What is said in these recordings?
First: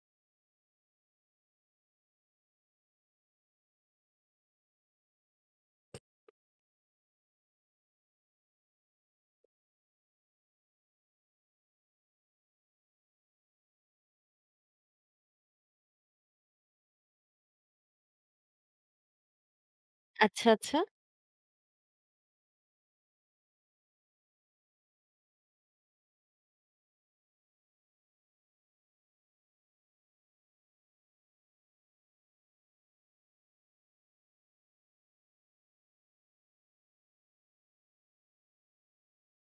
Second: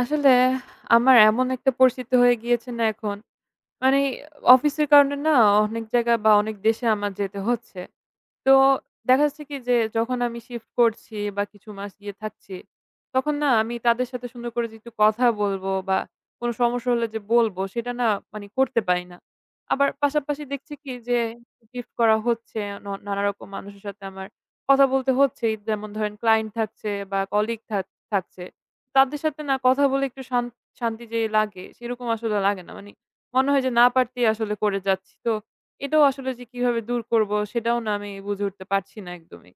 আসলে আমার এমন একটা পরিস্থিতি হয়ে গিয়েছে না এখন। মানে অফিসের কারণে না, অনেক জায়গা বা অনেক দেশে আমার যেতে হচ্ছে। তো দেখা যাচ্ছে কি যে, যখন আমি শিফট করছি বা কিছু মাস গিয়ে থাকছি, তখন না আমি তাদের সাথে সুন্দর করে যে একটু কথা বলবো বা কোন সমস্যা হলে যে বলবো, সেটা না মানে করতে পারি না। আবার পাশাপাশি আচ্ছা, দেখছি আচ্ছা। কি যে শিফট করা হচ্ছে, নানারকম মানুষের সাথে আমার কথা বলতে হচ্ছেই। যেমন ধরেন, ক্লায়েন্ট থাকছে বা কলিগ থাকছে। তাদের সাথে না কথা বলে একটু শান্তি যে লাগে সেরকম আসলে লাগে না। মানে, মনে হয় যে না পারতেই আসলে করে যাচ্ছি। তো এটাও আসলে যে কিভাবে দূর করব, সেটাও না আমি বুঝে উঠতে পারছি না একদমই।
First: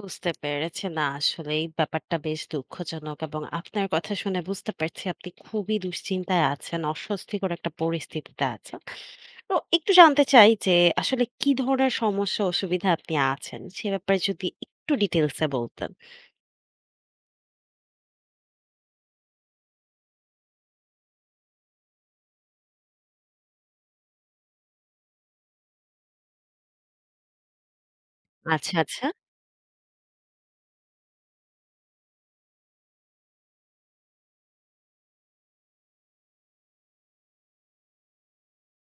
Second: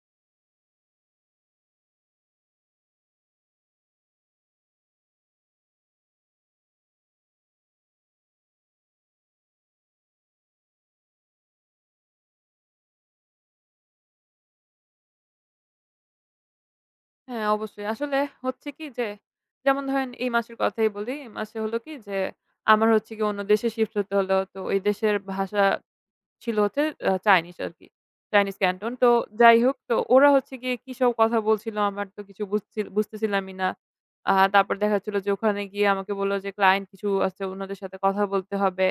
বুঝতে পেরেছি। না আসলে এই ব্যাপারটা বেশ দুঃখজনক এবং আপনার কথা শুনে বুঝতে পারছি আপনি খুবই দুশ্চিন্তায় আছেন। অস্বস্তিকর একটা পরিস্থিতিতে আছেন। তো একটু জানতে চাই যে আসলে কি ধরনের সমস্যা অসুবিধা আপনি আছেন? সে ব্যাপারে যদি একটু ডিটেইলস এ বলতেন। হ্যাঁ, অবশ্যই। আসলে হচ্ছে কি যে, যেমন ধরেন এই মাসের কথাই বলি। এই মাসে হলো কি যে, আমার হচ্ছে গিয়ে অন্য দেশে শিফট হতে হলো। তো ওই দেশের ভাষা ছিল হচ্ছে চাইনিজ আরকি। চাইনিজ আচ্ছা, ক্যান্টন। আচ্ছা। তো যাই হোক, তো ওরা হচ্ছে গিয়ে কি সব কথা বলছিল, আমার তো কিছু বুঝতেছিলামই না। তারপর দেখা যাচ্ছিল যে ওখানে গিয়ে আমাকে বলল যে ক্লায়েন্ট কিছু আছে, উনাদের সাথে কথা বলতে হবে।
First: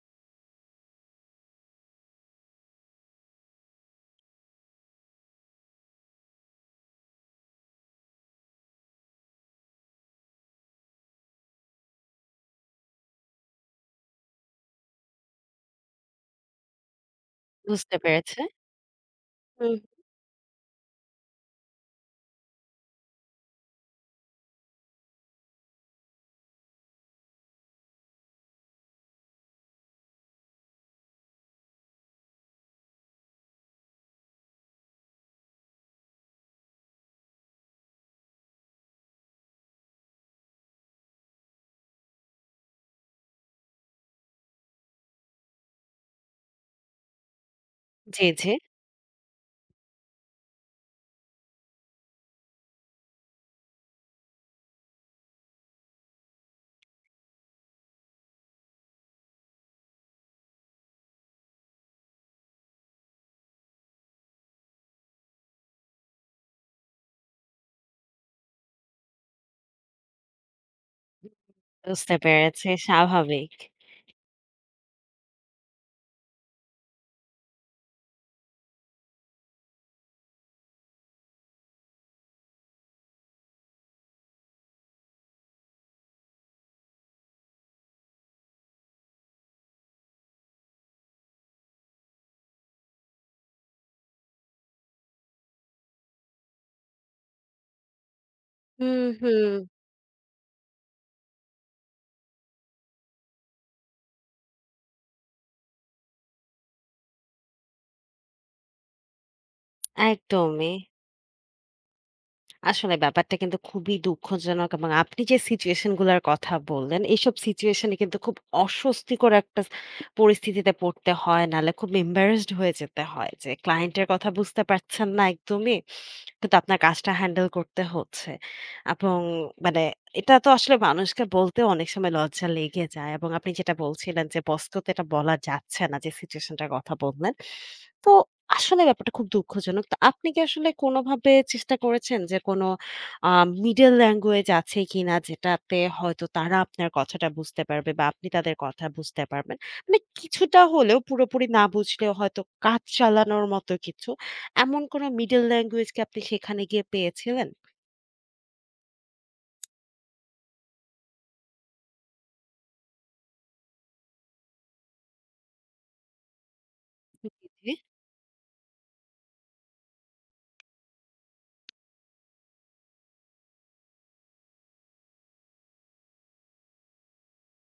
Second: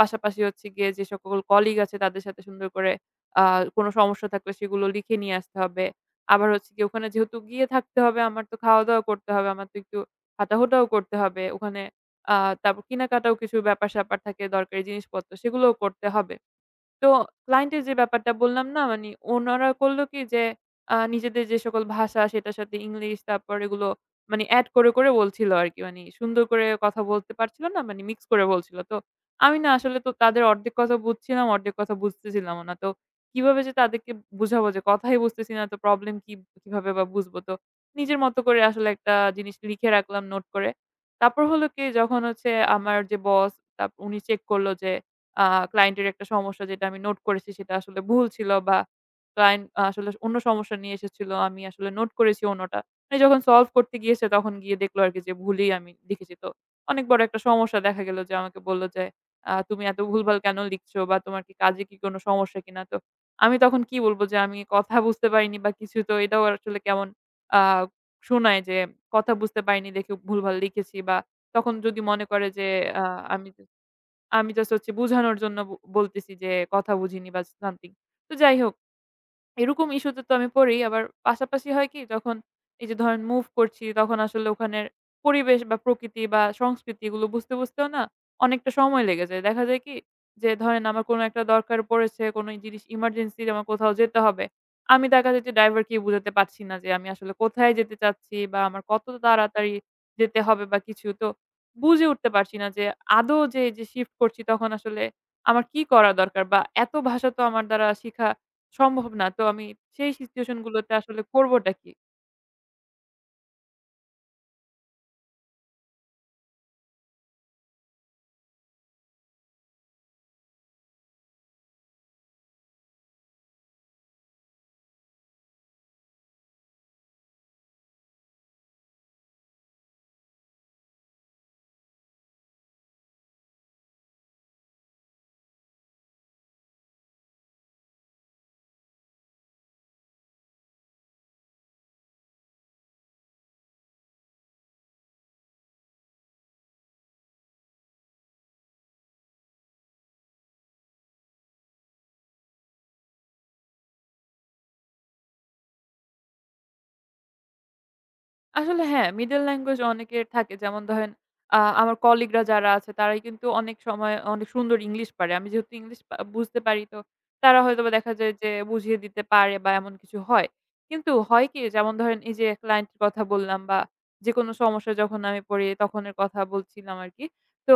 পাশাপাশি হচ্ছে গিয়ে, যে সকল কলিগ আছে তাদের সাথে সুন্দর করে আ কোন সমস্যা থাকলে সেগুলো লিখে নিয়ে আসতে হবে। আবার হচ্ছে গিয়ে, ওখানে যেহেতু গিয়ে থাকতে হবে, আমার তো খাওয়া-দাওয়া করতে হবে। আমার তো একটু হাঁটাহুটাও করতে হবে ওখানে। আ তারপর কেনাকাটাও কিছু ব্যাপার-স্যাপার থাকে, দরকারি জিনিসপত্র, সেগুলোও করতে হবে। তো ক্লায়েন্টের যে বুঝতে ব্যাপারটা পেরেছি। বললাম না, মানে ওনারা হুম, করলো কি যে, নিজেদের যে সকল ভাষা সেটার সাথে ইংলিশ তারপর এগুলো মানে এড করে করে বলছিল আরকি। মানে সুন্দর করে কথা বলতে পারছিল না, মানে মিক্স করে বলছিল। তো আমি না আসলে তো তাদের অর্ধেক কথা বুঝছিলাম, অর্ধেক কথা বুঝতেছিলামও না। তো কিভাবে যে তাদেরকে বুঝাবো যে কথাই বুঝতেছি না, তো প্রবলেম কি, কিভাবে বা বুঝবো? তো নিজের মতো করে আসলে একটা জিনিস লিখে রাখলাম নোট করে। তারপর হলো কি, যখন হচ্ছে আমার যে বস, উনি চেক করলো যে আ ক্লায়েন্টের একটা সমস্যা যেটা আমি নোট করেছি সেটা আসলে ভুল জি, জি। ছিল, বা ক্লায়েন্ট আসলে অন্য সমস্যা নিয়ে এসেছিল। আমি আসলে নোট করেছি অন্যটা। মানে যখন সলভ করতে গিয়েছে তখন গিয়ে দেখলো আরকি যে ভুলেই আমি লিখেছি। তো অনেক বড় একটা সমস্যা দেখা গেল যে আমাকে বলল যে, তুমি এত ভুলভাল কেন লিখছো, বা তোমার কি কাজে কি কোনো সমস্যা কিনা?" তো আমি তখন কি বলব যে আমি কথা বুঝতে পারিনি বা কিছু, তো এটাও আসলে কেমন আ শোনায় যে কথা বুঝতে পারিনি দেখে ভুলভাল লিখেছি, বা তখন যদি বুঝতে মনে করে যে পেরেছি। আ আমি স্বাভাবিক। আমি জাস্ট হচ্ছে বুঝানোর জন্য বলতেছি যে, "কথা বুঝিনি" বা সামথিং। তো যাই হোক, এরকম ইস্যুতে তো আমি পড়ি। আবার পাশাপাশি হয় কি, যখন এই যে ধরেন মুভ করছি, তখন আসলে ওখানের পরিবেশ বা প্রকৃতি বা সংস্কৃতি এগুলো বুঝতে, বুঝতেও না অনেকটা সময় লেগে যায়। দেখা যায় কি, যে ধরেন আমার কোনো একটা দরকার পড়েছে, কোনো জিনিস ইমার্জেন্সি, আমার কোথাও যেতে হবে। আমি দেখা যায় যে ড্রাইভারকে বোঝাতে পারছি না যে আমি আসলে কোথায় যেতে চাচ্ছি, বা আমার হুম, কত হুম। তাড়াতাড়ি যেতে হবে বা কিছু। তো বুঝে উঠতে পারছি না যে আদৌ যে শিফট করছি তখন আসলে আমার কি করা দরকার, বা এত ভাষা তো আমার দ্বারা শিখা সম্ভব না। তো আমি সেই সিচুয়েশন একদমই। গুলোতে আসলে করবোটা কি? আসলে ব্যাপারটা কিন্তু খুবই দুঃখজনক এবং আপনি যে সিচুয়েশন গুলার কথা বললেন এইসব সিচুয়েশনে কিন্তু খুব অস্বস্তিকর একটা পরিস্থিতিতে পড়তে হয়, নাহলে খুব এম্বারেসড হয়ে যেতে হয় যে ক্লায়েন্টের কথা বুঝতে পারছেন না একদমই, কিন্তু আপনার কাজটা হ্যান্ডেল করতে হচ্ছে। এবং মানে এটা তো আসলে মানুষকে বলতেও অনেক সময় লজ্জা লেগে যায়। এবং আপনি যেটা বলছিলেন যে বসকেও তো এটা বলা যাচ্ছে না যে সিচুয়েশন টার কথা বললেন। তো আসলে ব্যাপারটা খুব দুঃখজনক। তো আপনি কি আসলে কোনোভাবে চেষ্টা করেছেন যে কোনো আ মিডল ল্যাঙ্গুয়েজ আছে কিনা যেটাতে হয়তো তারা আপনার কথাটা বুঝতে পারবে বা আপনি তাদের কথা বুঝতে পারবেন? মানে কিছুটা হলেও, পুরোপুরি না বুঝলেও হয়তো কাজ চালানোর মতো কিছু? এমন কোন মিডল ল্যাঙ্গুয়েজ কি আপনি সেখানে গিয়ে পেয়েছিলেন? আসলে হ্যাঁ, মিডল ল্যাঙ্গুয়েজ অনেকের থাকে। যেমন ধরেন, আমার কলিগরা যারা আছে তারাই কিন্তু অনেক সময় অনেক সুন্দর ইংলিশ পারে। আমি যেহেতু ইংলিশ বুঝতে পারি, তো তারা জি? হয়তোবা দেখা যায় যে বুঝিয়ে দিতে পারে বা এমন কিছু হয়। কিন্তু হয় কি, যেমন ধরেন এই যে ক্লায়েন্টের কথা বললাম বা যেকোনো সমস্যায় যখন আমি পড়ি তখনের কথা বলছিলাম আরকি। তো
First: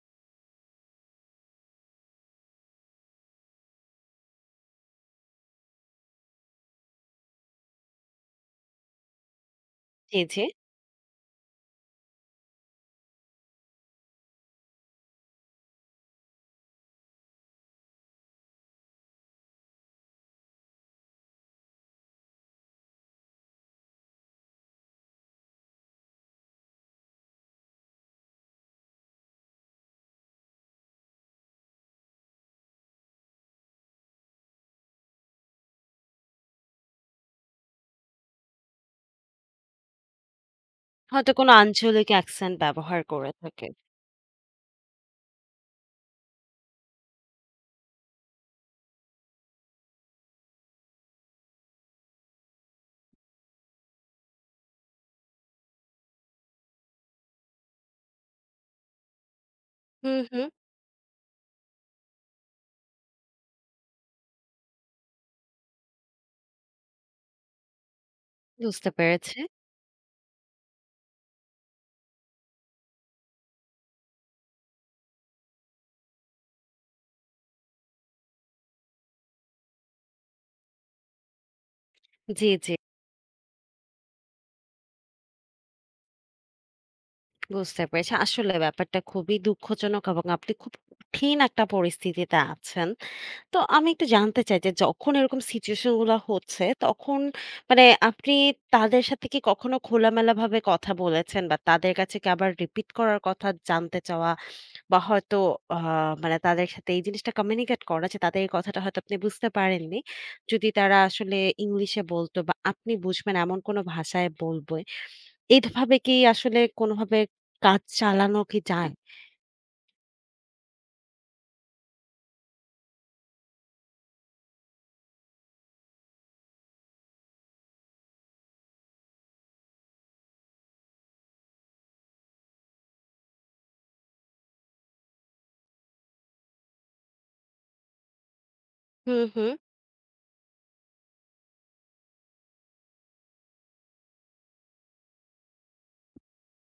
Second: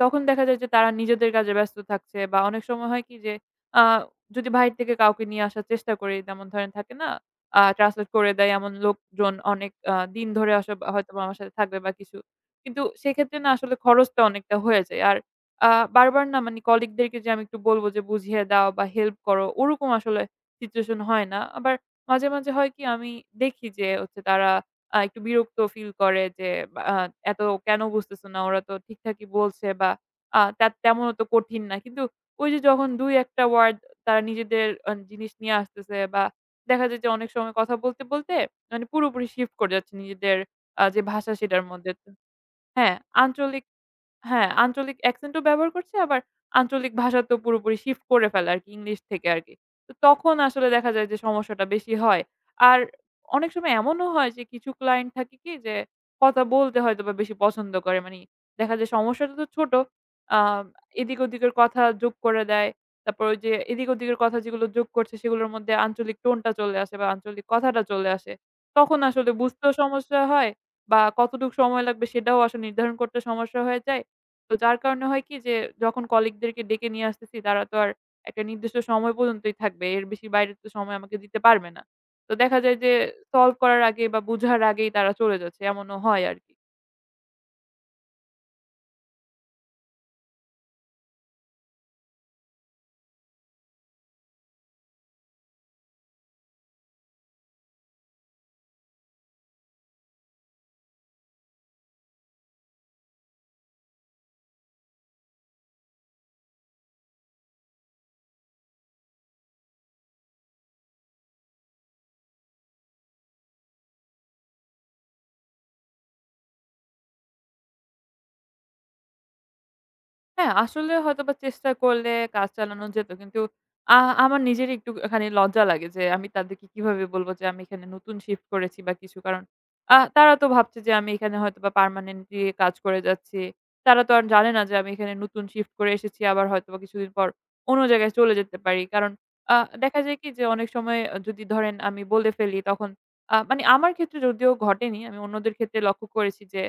তখন দেখা যায় যে তারা নিজেদের কাজে ব্যস্ত থাকছে, বা অনেক সময় হয় কি যে, আ যদি বাহির থেকে কাউকে নিয়ে আসার চেষ্টা করি, যেমন ধরেন থাকে না ট্রান্সলেট করে দেয় এমন লোকজন, অনেক জি, দিন জি। ধরে আসব হয়তোবা আমার সাথে থাকবে বা কিছু। কিন্তু সেক্ষেত্রে না আসলে খরচটা অনেকটা হয়ে যায়। আর আ বারবার না মানে কলিগদেরকে যে আমি একটু বলব যে বুঝিয়ে দাও বা হেল্প করো, ওরকম আসলে সিচুয়েশন হয় না। আবার মাঝে, মাঝে হয় কি আমি দেখি যে হচ্ছে তারা একটু বিরক্ত ফিল করে যে, বা এত কেন বুঝতেছো না? ওরা তো ঠিকঠাকই বলছে, বা তা তেমন তো কঠিন না। কিন্তু ওই যে যখন ২ ১ টা ওয়ার্ড তারা নিজেদের জিনিস নিয়ে আসতেছে, বা দেখা যায় যে অনেক সময় কথা বলতে বলতে মানে পুরোপুরি শিফট করে যাচ্ছি নিজেদের যে ভাষা হয়তো কোন সেটার মধ্যে। আঞ্চলিক অ্যাকসেন্ট হ্যাঁ, ব্যবহার করে আঞ্চলিক থাকে। হ্যাঁ, আঞ্চলিক অ্যাকসেন্ট ও ব্যবহার করছে, আবার আঞ্চলিক ভাষা তো পুরোপুরি শিফট করে ফেলে আরকি ইংলিশ থেকে আরকি। তো তখন আসলে দেখা যায় যে সমস্যাটা বেশি হয়। আর অনেক সময় এমনও হয় যে কিছু ক্লায়েন্ট থাকে কি যে কথা বলতে হয়তোবা বেশি পছন্দ করে। মানি দেখা যায় সমস্যাটা তো ছোট। হুম, আ হুম। এদিক ওদিকের কথা যোগ করে দেয়। তারপর ওই যে এদিক ওদিকের কথা যেগুলো যোগ করছে, সেগুলোর মধ্যে আঞ্চলিক টোনটা চলে আসে বা আঞ্চলিক কথাটা চলে আসে। বুঝতে তখন আসলে পেরেছি। বুঝতেও সমস্যা হয়, বা কতটুক সময় লাগবে সেটাও আসলে নির্ধারণ করতে সমস্যা হয়ে যায়। তো যার কারণে হয় কি যে, যখন কলিগদেরকে ডেকে নিয়ে আসতেছি, তারা তো আর একটা নির্দিষ্ট সময় পর্যন্তই থাকবে। এর বেশি বাইরে তো সময় আমাকে দিতে পারবে না। তো জি, দেখা জি। যায় যে সলভ করার আগে বা বুঝার আগেই তারা চলে যাচ্ছে, এমনও হয় আরকি। বুঝতে পেরেছি। আসলে ব্যাপারটা খুবই দুঃখজনক এবং আপনি খুব কঠিন একটা পরিস্থিতিতে আছেন। তো আমি একটু জানতে চাই যে যখন এরকম সিচুয়েশন গুলা হচ্ছে তখন মানে আপনি তাদের সাথে কি কখনো খোলামেলাভাবে কথা বলেছেন বা তাদের কাছে কি আবার রিপিট করার কথা জানতে চাওয়া বা হয়তো আ মানে তাদের সাথে এই জিনিসটা কমিউনিকেট করা যে তাদের এই কথাটা হয়তো আপনি বুঝতে পারেননি। যদি তারা আসলে ইংলিশে বলতো বা আপনি বুঝবেন এমন কোনো ভাষায় বলবে। এইভাবে কি আসলে কোনোভাবে কাজ চালানো কি যায়? হ্যাঁ, আসলে হয়তোবা চেষ্টা করলে কাজ চালানো যেত। কিন্তু আ আমার নিজেরই একটুখানি লজ্জা লাগে যে আমি তাদেরকে কিভাবে বলব যে আমি এখানে নতুন শিফট করেছি বা কিছু। কারণ তারা তো ভাবছে যে আমি এখানে হয়তোবা পার্মানেন্টলি কাজ করে যাচ্ছি। তারা তো আর জানে না যে আমি এখানে নতুন শিফট করে এসেছি। আবার হয়তোবা কিছুদিন পর অন্য জায়গায় চলে যেতে পারি। কারণ হুম, হুম। আ দেখা যায় কি যে অনেক সময় যদি ধরেন আমি বলে ফেলি তখন, মানে আমার ক্ষেত্রে যদিও ঘটেনি। আমি অন্যদের ক্ষেত্রে লক্ষ্য করেছি যে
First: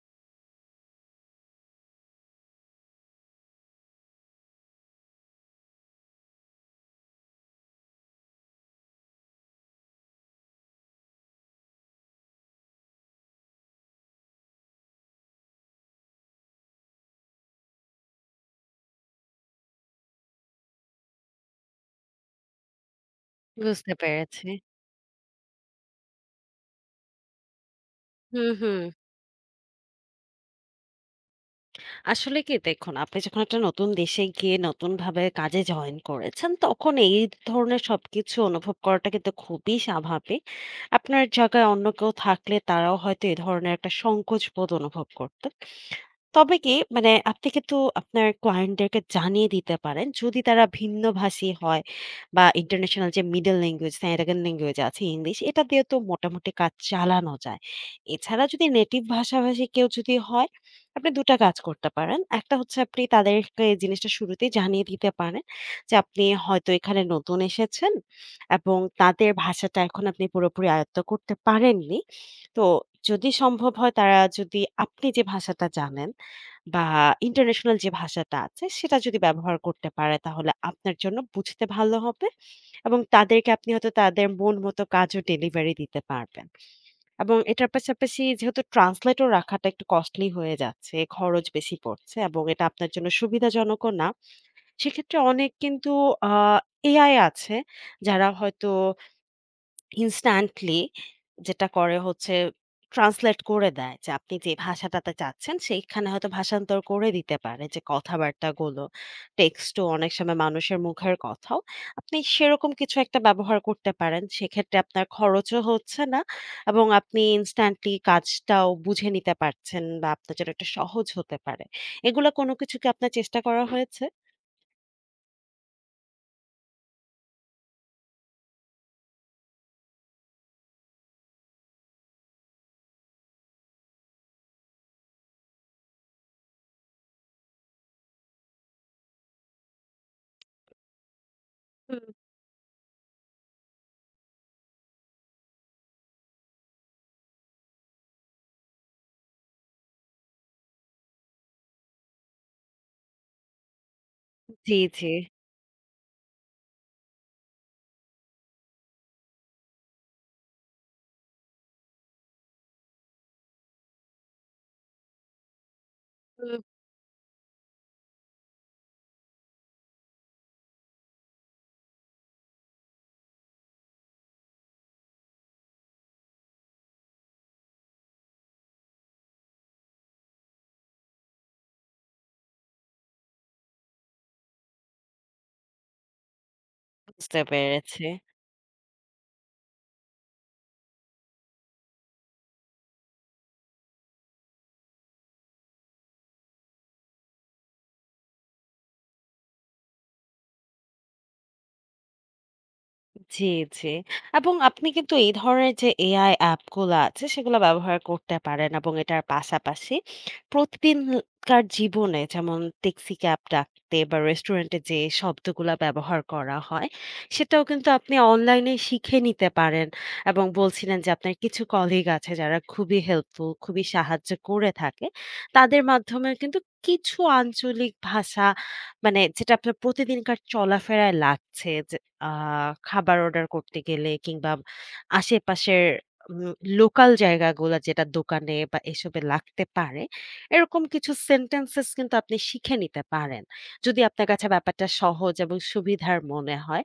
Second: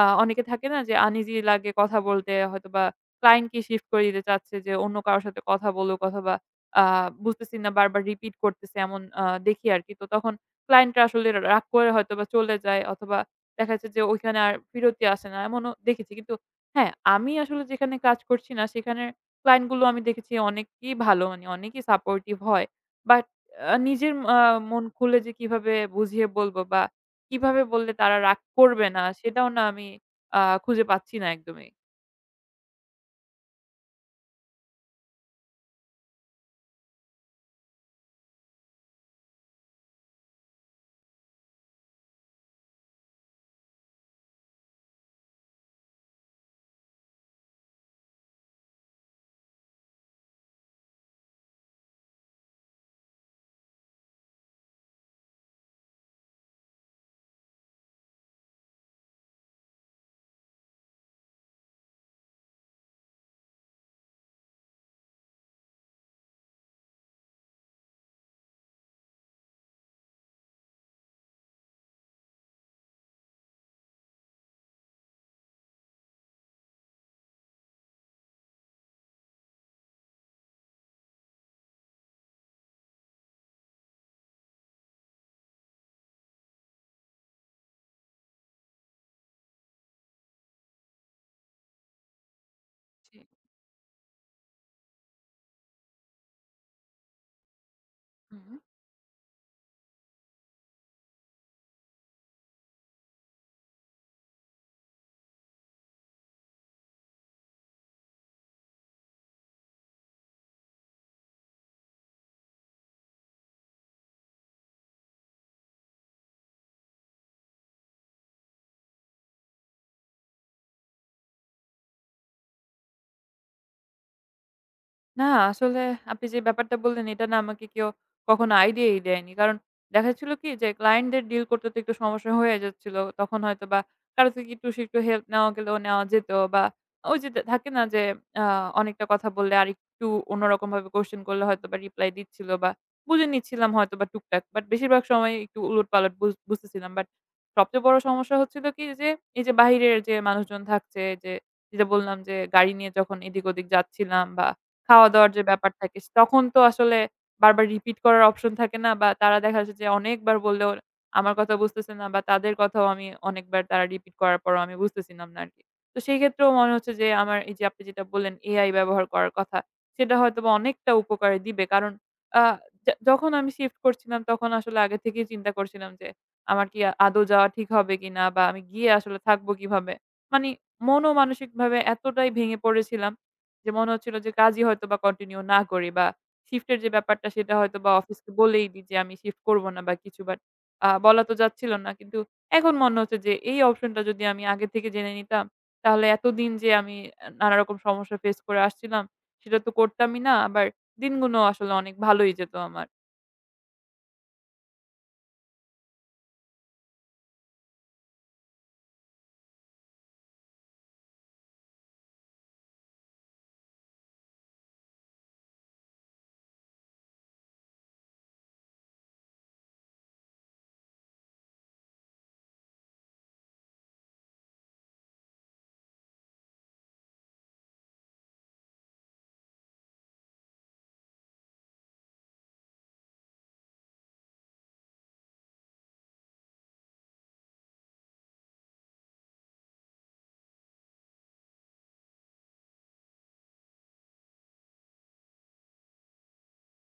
অনেকে থাকে না যে আনইজি লাগে কথা বলতে, হয়তোবা ক্লায়েন্টকে শিফট করে দিতে চাচ্ছে যে অন্য কারো সাথে কথা বলুক, অথবা আ বুঝতেছি না বারবার রিপিট করতেছে এমন দেখি আরকি। তো তখন ক্লায়েন্টরা আসলে রাগ করে হয়তোবা চলে যায়, অথবা দেখা যাচ্ছে যে ওইখানে আর ফিরতি আসে না, এমনও দেখেছি। কিন্তু হ্যাঁ, আমি আসলে যেখানে কাজ করছি না, সেখানের ক্লায়েন্ট গুলো আমি দেখেছি অনেকেই ভালো, মানে অনেকেই সাপোর্টিভ হয়। বাট বুঝতে নিজের পেরেছি। মন খুলে যে কিভাবে বুঝিয়ে বলবো, বা কিভাবে বললে তারা রাগ হুম, হুম। করবে না, সেটাও না আমি খুঁজে পাচ্ছি না একদমই। আসলে কি দেখুন, আপনি যখন একটা নতুন দেশে গিয়ে নতুন ভাবে কাজে জয়েন করেছেন তখন এই ধরনের সবকিছু অনুভব করাটা কিন্তু খুবই স্বাভাবিক। আপনার জায়গায় অন্য কেউ থাকলে তারাও হয়তো এই ধরনের একটা সংকোচ বোধ অনুভব করতো। তবে কি মানে আপনি কিন্তু আপনার ক্লায়েন্টদেরকে জানিয়ে দিতে পারেন। যদি তারা ভিন্নভাষী হয় বা ইন্টারন্যাশনাল যে মিডল ল্যাঙ্গুয়েজ, সেকেন্ড ল্যাঙ্গুয়েজ আছে ইংলিশ, এটা দিয়ে তো মোটামুটি কাজ চালানো যায়। এছাড়া যদি নেটিভ ভাষাভাষী কেউ যদি হয়, আপনি দুটা কাজ করতে পারেন। একটা হচ্ছে আপনি তাদেরকে এই জিনিসটা শুরুতেই জানিয়ে দিতে পারেন যে আপনি হয়তো এখানে নতুন এসেছেন এবং তাদের ভাষাটা এখন আপনি পুরোপুরি আয়ত্ত করতে পারেননি। তো যদি সম্ভব হয়, তারা যদি আপনি যে ভাষাটা জানেন বা ইন্টারন্যাশনাল যে ভাষাটা আছে সেটা যদি ব্যবহার করতে পারে, তাহলে আপনার জন্য বুঝতে ভালো হবে এবং তাদেরকে আপনি হয়তো তাদের মন মতো কাজও ডেলিভারি দিতে পারবেন। এবং এটার পাশাপাশি যেহেতু ট্রান্সলেটর রাখাটা একটু কস্টলি হয়ে যাচ্ছে, খরচ বেশি পড়ছে এবং এটা আপনার জন্য জি, সুবিধাজনকও না। সেক্ষেত্রে অনেক কিন্তু আ এআই আছে যারা হুম। হয়তো ইনস্ট্যান্টলি, যেটা করে হচ্ছে ট্রান্সলেট করে দেয়, যে আপনি যে ভাষাটাতে চাচ্ছেন সেইখানে হয়তো ভাষান্তর করে দিতে পারে যে কথাবার্তাগুলো, টেক্সটও, অনেক সময় মানুষের মুখের কথাও। আপনি সেরকম কিছু একটা ব্যবহার করতে পারেন, সেক্ষেত্রে আপনার খরচও হচ্ছে না এবং আপনি ইনস্ট্যান্টলি কাজটাও বুঝে নিতে পারছেন বা আপনার জন্য একটা সহজ হতে পারে। এগুলো কোনো কিছু কি আপনার চেষ্টা করা হয়েছে? না, আসলে আপনি যে ব্যাপারটা বললেন, এটা না আমাকে কেউ কখনো আইডিয়াই দেয়নি। কারণ দেখা যাচ্ছিল কি যে ক্লায়েন্টদের ডিল করতে তো একটু সমস্যা হয়ে যাচ্ছিল। তখন হয়তোবা কারো থেকে একটু হেল্প নেওয়া গেলেও নেওয়া যেত, বা ওই যে থাকে না যে, আ অনেকটা কথা বললে আরেকটু অন্যরকমভাবে কোয়েশ্চেন করলে হয়তোবা হুম। রিপ্লাই দিচ্ছিল, বা বুঝে নিচ্ছিলাম হয়তোবা টুকটাক। বাট বেশিরভাগ সময় একটু উলটপালট বুঝতেছিলাম। বাট সবচেয়ে বড় সমস্যা হচ্ছিল কি যে, এই যে বাহিরের যে মানুষজন থাকছে, যে যেটা বললাম যে গাড়ি নিয়ে যখন এদিক ওদিক যাচ্ছিলাম, বা জি, জি। খাওয়া-দাওয়ার যে ব্যাপার থাকে, তখন তো আসলে বারবার রিপিট করার অপশন থাকে না, বা তারা দেখা যাচ্ছে যে অনেকবার বললেও আমার কথা বুঝতেছে না, বা তাদের কথাও আমি অনেকবার তারা রিপিট করার পরও আমি বুঝতেছিলাম না আরকি। তো সেই ক্ষেত্রেও হুম। মনে হচ্ছে যে আমার এই যে আপনি যেটা বললেন AI ব্যবহার করার কথা, সেটা হয়তোবা অনেকটা উপকারে দিবে। কারণ আ যা যখন আমি শিফট করছিলাম তখন আসলে আগে থেকেই চিন্তা করছিলাম যে আমার কি আদৌ যাওয়া ঠিক হবে কিনা, বা আমি গিয়ে আসলে থাকবো কিভাবে? মানি মন ও মানসিকভাবে এতটাই ভেঙে পড়েছিলাম যে মনে হচ্ছিল যে কাজই হয়তোবা কন্টিনিউ না করি, বা শিফটের যে ব্যাপারটা বুঝতে সেটা হয়তোবা পেরেছি। অফিসকে বলেই দিই যে আমি শিফট করব না বা কিছু, বাট বলা তো যাচ্ছিল না। কিন্তু এখন মনে হচ্ছে যে এই অপশনটা যদি আমি আগে থেকে জেনে নিতাম, তাহলে এতদিন যে আমি নানারকম সমস্যা ফেস করে আসছিলাম, সেটা তো করতামই না। আবার দিনগুলো আসলে অনেক ভালোই যেত আমার। জি, জি। এবং আপনি কিন্তু এই ধরনের যে AI অ্যাপগুলা আছে সেগুলা ব্যবহার করতে পারেন এবং এটার পাশাপাশি প্রতিদিনকার জীবনে যেমন ট্যাক্সি ক্যাব ডাকতে বা রেস্টুরেন্টে যে শব্দগুলা ব্যবহার করা হয় সেটাও কিন্তু আপনি অনলাইনে শিখে নিতে পারেন। এবং বলছিলেন যে আপনার কিছু কলিগ আছে যারা খুবই হেল্পফুল, খুবই সাহায্য করে থাকে। তাদের মাধ্যমেও কিন্তু কিছু আঞ্চলিক ভাষা, মানে যেটা আপনার প্রতিদিনকার চলাফেরায় লাগছে, যে আ খাবার অর্ডার করতে গেলে কিংবা আশেপাশের উম লোকাল জায়গাগুলা, যেটা দোকানে বা এসবে লাগতে পারে, এরকম কিছু সেন্টেন্সেস কিন্তু আপনি শিখে নিতে পারেন। যদি আপনার কাছে ব্যাপারটা সহজ এবং সুবিধার মনে হয়,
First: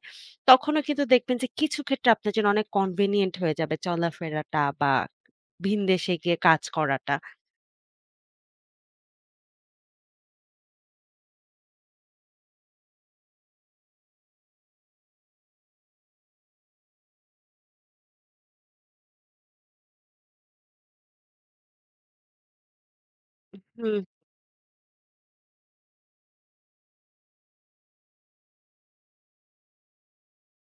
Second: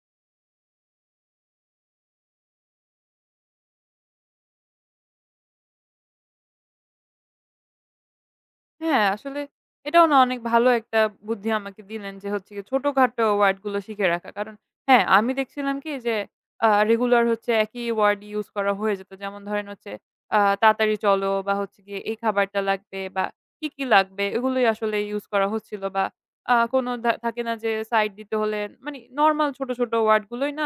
তখনও কিন্তু দেখবেন যে কিছু ক্ষেত্রে আপনার জন্য অনেক কনভেনিয়েন্ট হয়ে যাবে চলাফেরাটা বা ভিনদেশে গিয়ে কাজ করাটা। হ্যাঁ, আসলে এটাও না অনেক ভালো একটা বুদ্ধি আমাকে দিলেন যে হচ্ছে গিয়ে ছোটখাটো ওয়ার্ড গুলো শিখে রাখা। কারণ হ্যাঁ, আমি দেখছিলাম কি যে রেগুলার হচ্ছে একই ওয়ার্ড ইউস করা হয়ে যেত। যেমন ধরেন হচ্ছে, তাড়াতাড়ি চলো, বা হচ্ছে গিয়ে এই খাবারটা লাগবে, বা কি, কি হুম। লাগবে, এগুলোই আসলে ইউস করা হচ্ছিল, বা কোনো থাকে না যে সাইড দিতে হলে, মানে নরমাল ছোট, ছোট ওয়ার্ড গুলোই না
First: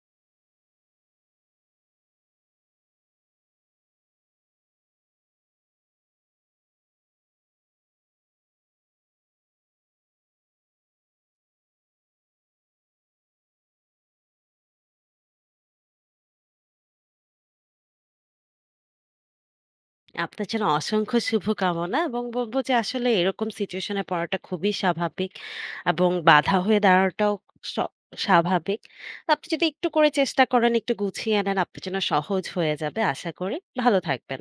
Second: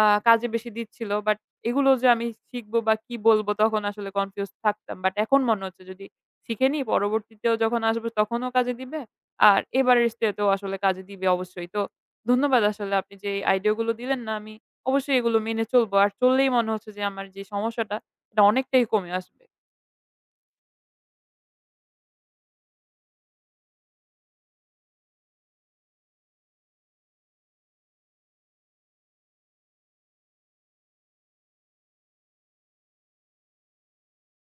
আ কাজে বেশি দিচ্ছিল। বাট এগুলো যে আমি শিখবো বা কি বলবো, তখন আসলে কনফিউজ থাকতাম। বাট এখন মনে হচ্ছে যদি শিখে নিই, পরবর্তীতেও যখন আসবো তখনও কাজে দিবে। আর এবারের স্টেতেও আসলে কাজে দিবে অবশ্যই। তো ধন্যবাদ আসলে আপনি যে এই আইডিয়া গুলো দিলেন, না আমি অবশ্যই এগুলো মেনে চলবো। আর চললেই মনে হচ্ছে যে আমার যে সমস্যাটা, এটা অনেকটাই কমে আসবে। আপনার জন্য অসংখ্য শুভকামনা এবং বলবো যে আসলে এরকম সিচুয়েশনে পড়াটা খুবই স্বাভাবিক এবং বাধা হয়ে দাঁড়াটাও স- স্বাভাবিক। আপনি যদি একটু করে চেষ্টা করেন, একটু গুছিয়ে নেন, আপনার জন্য সহজ হয়ে যাবে আশা করি। ভালো থাকবেন।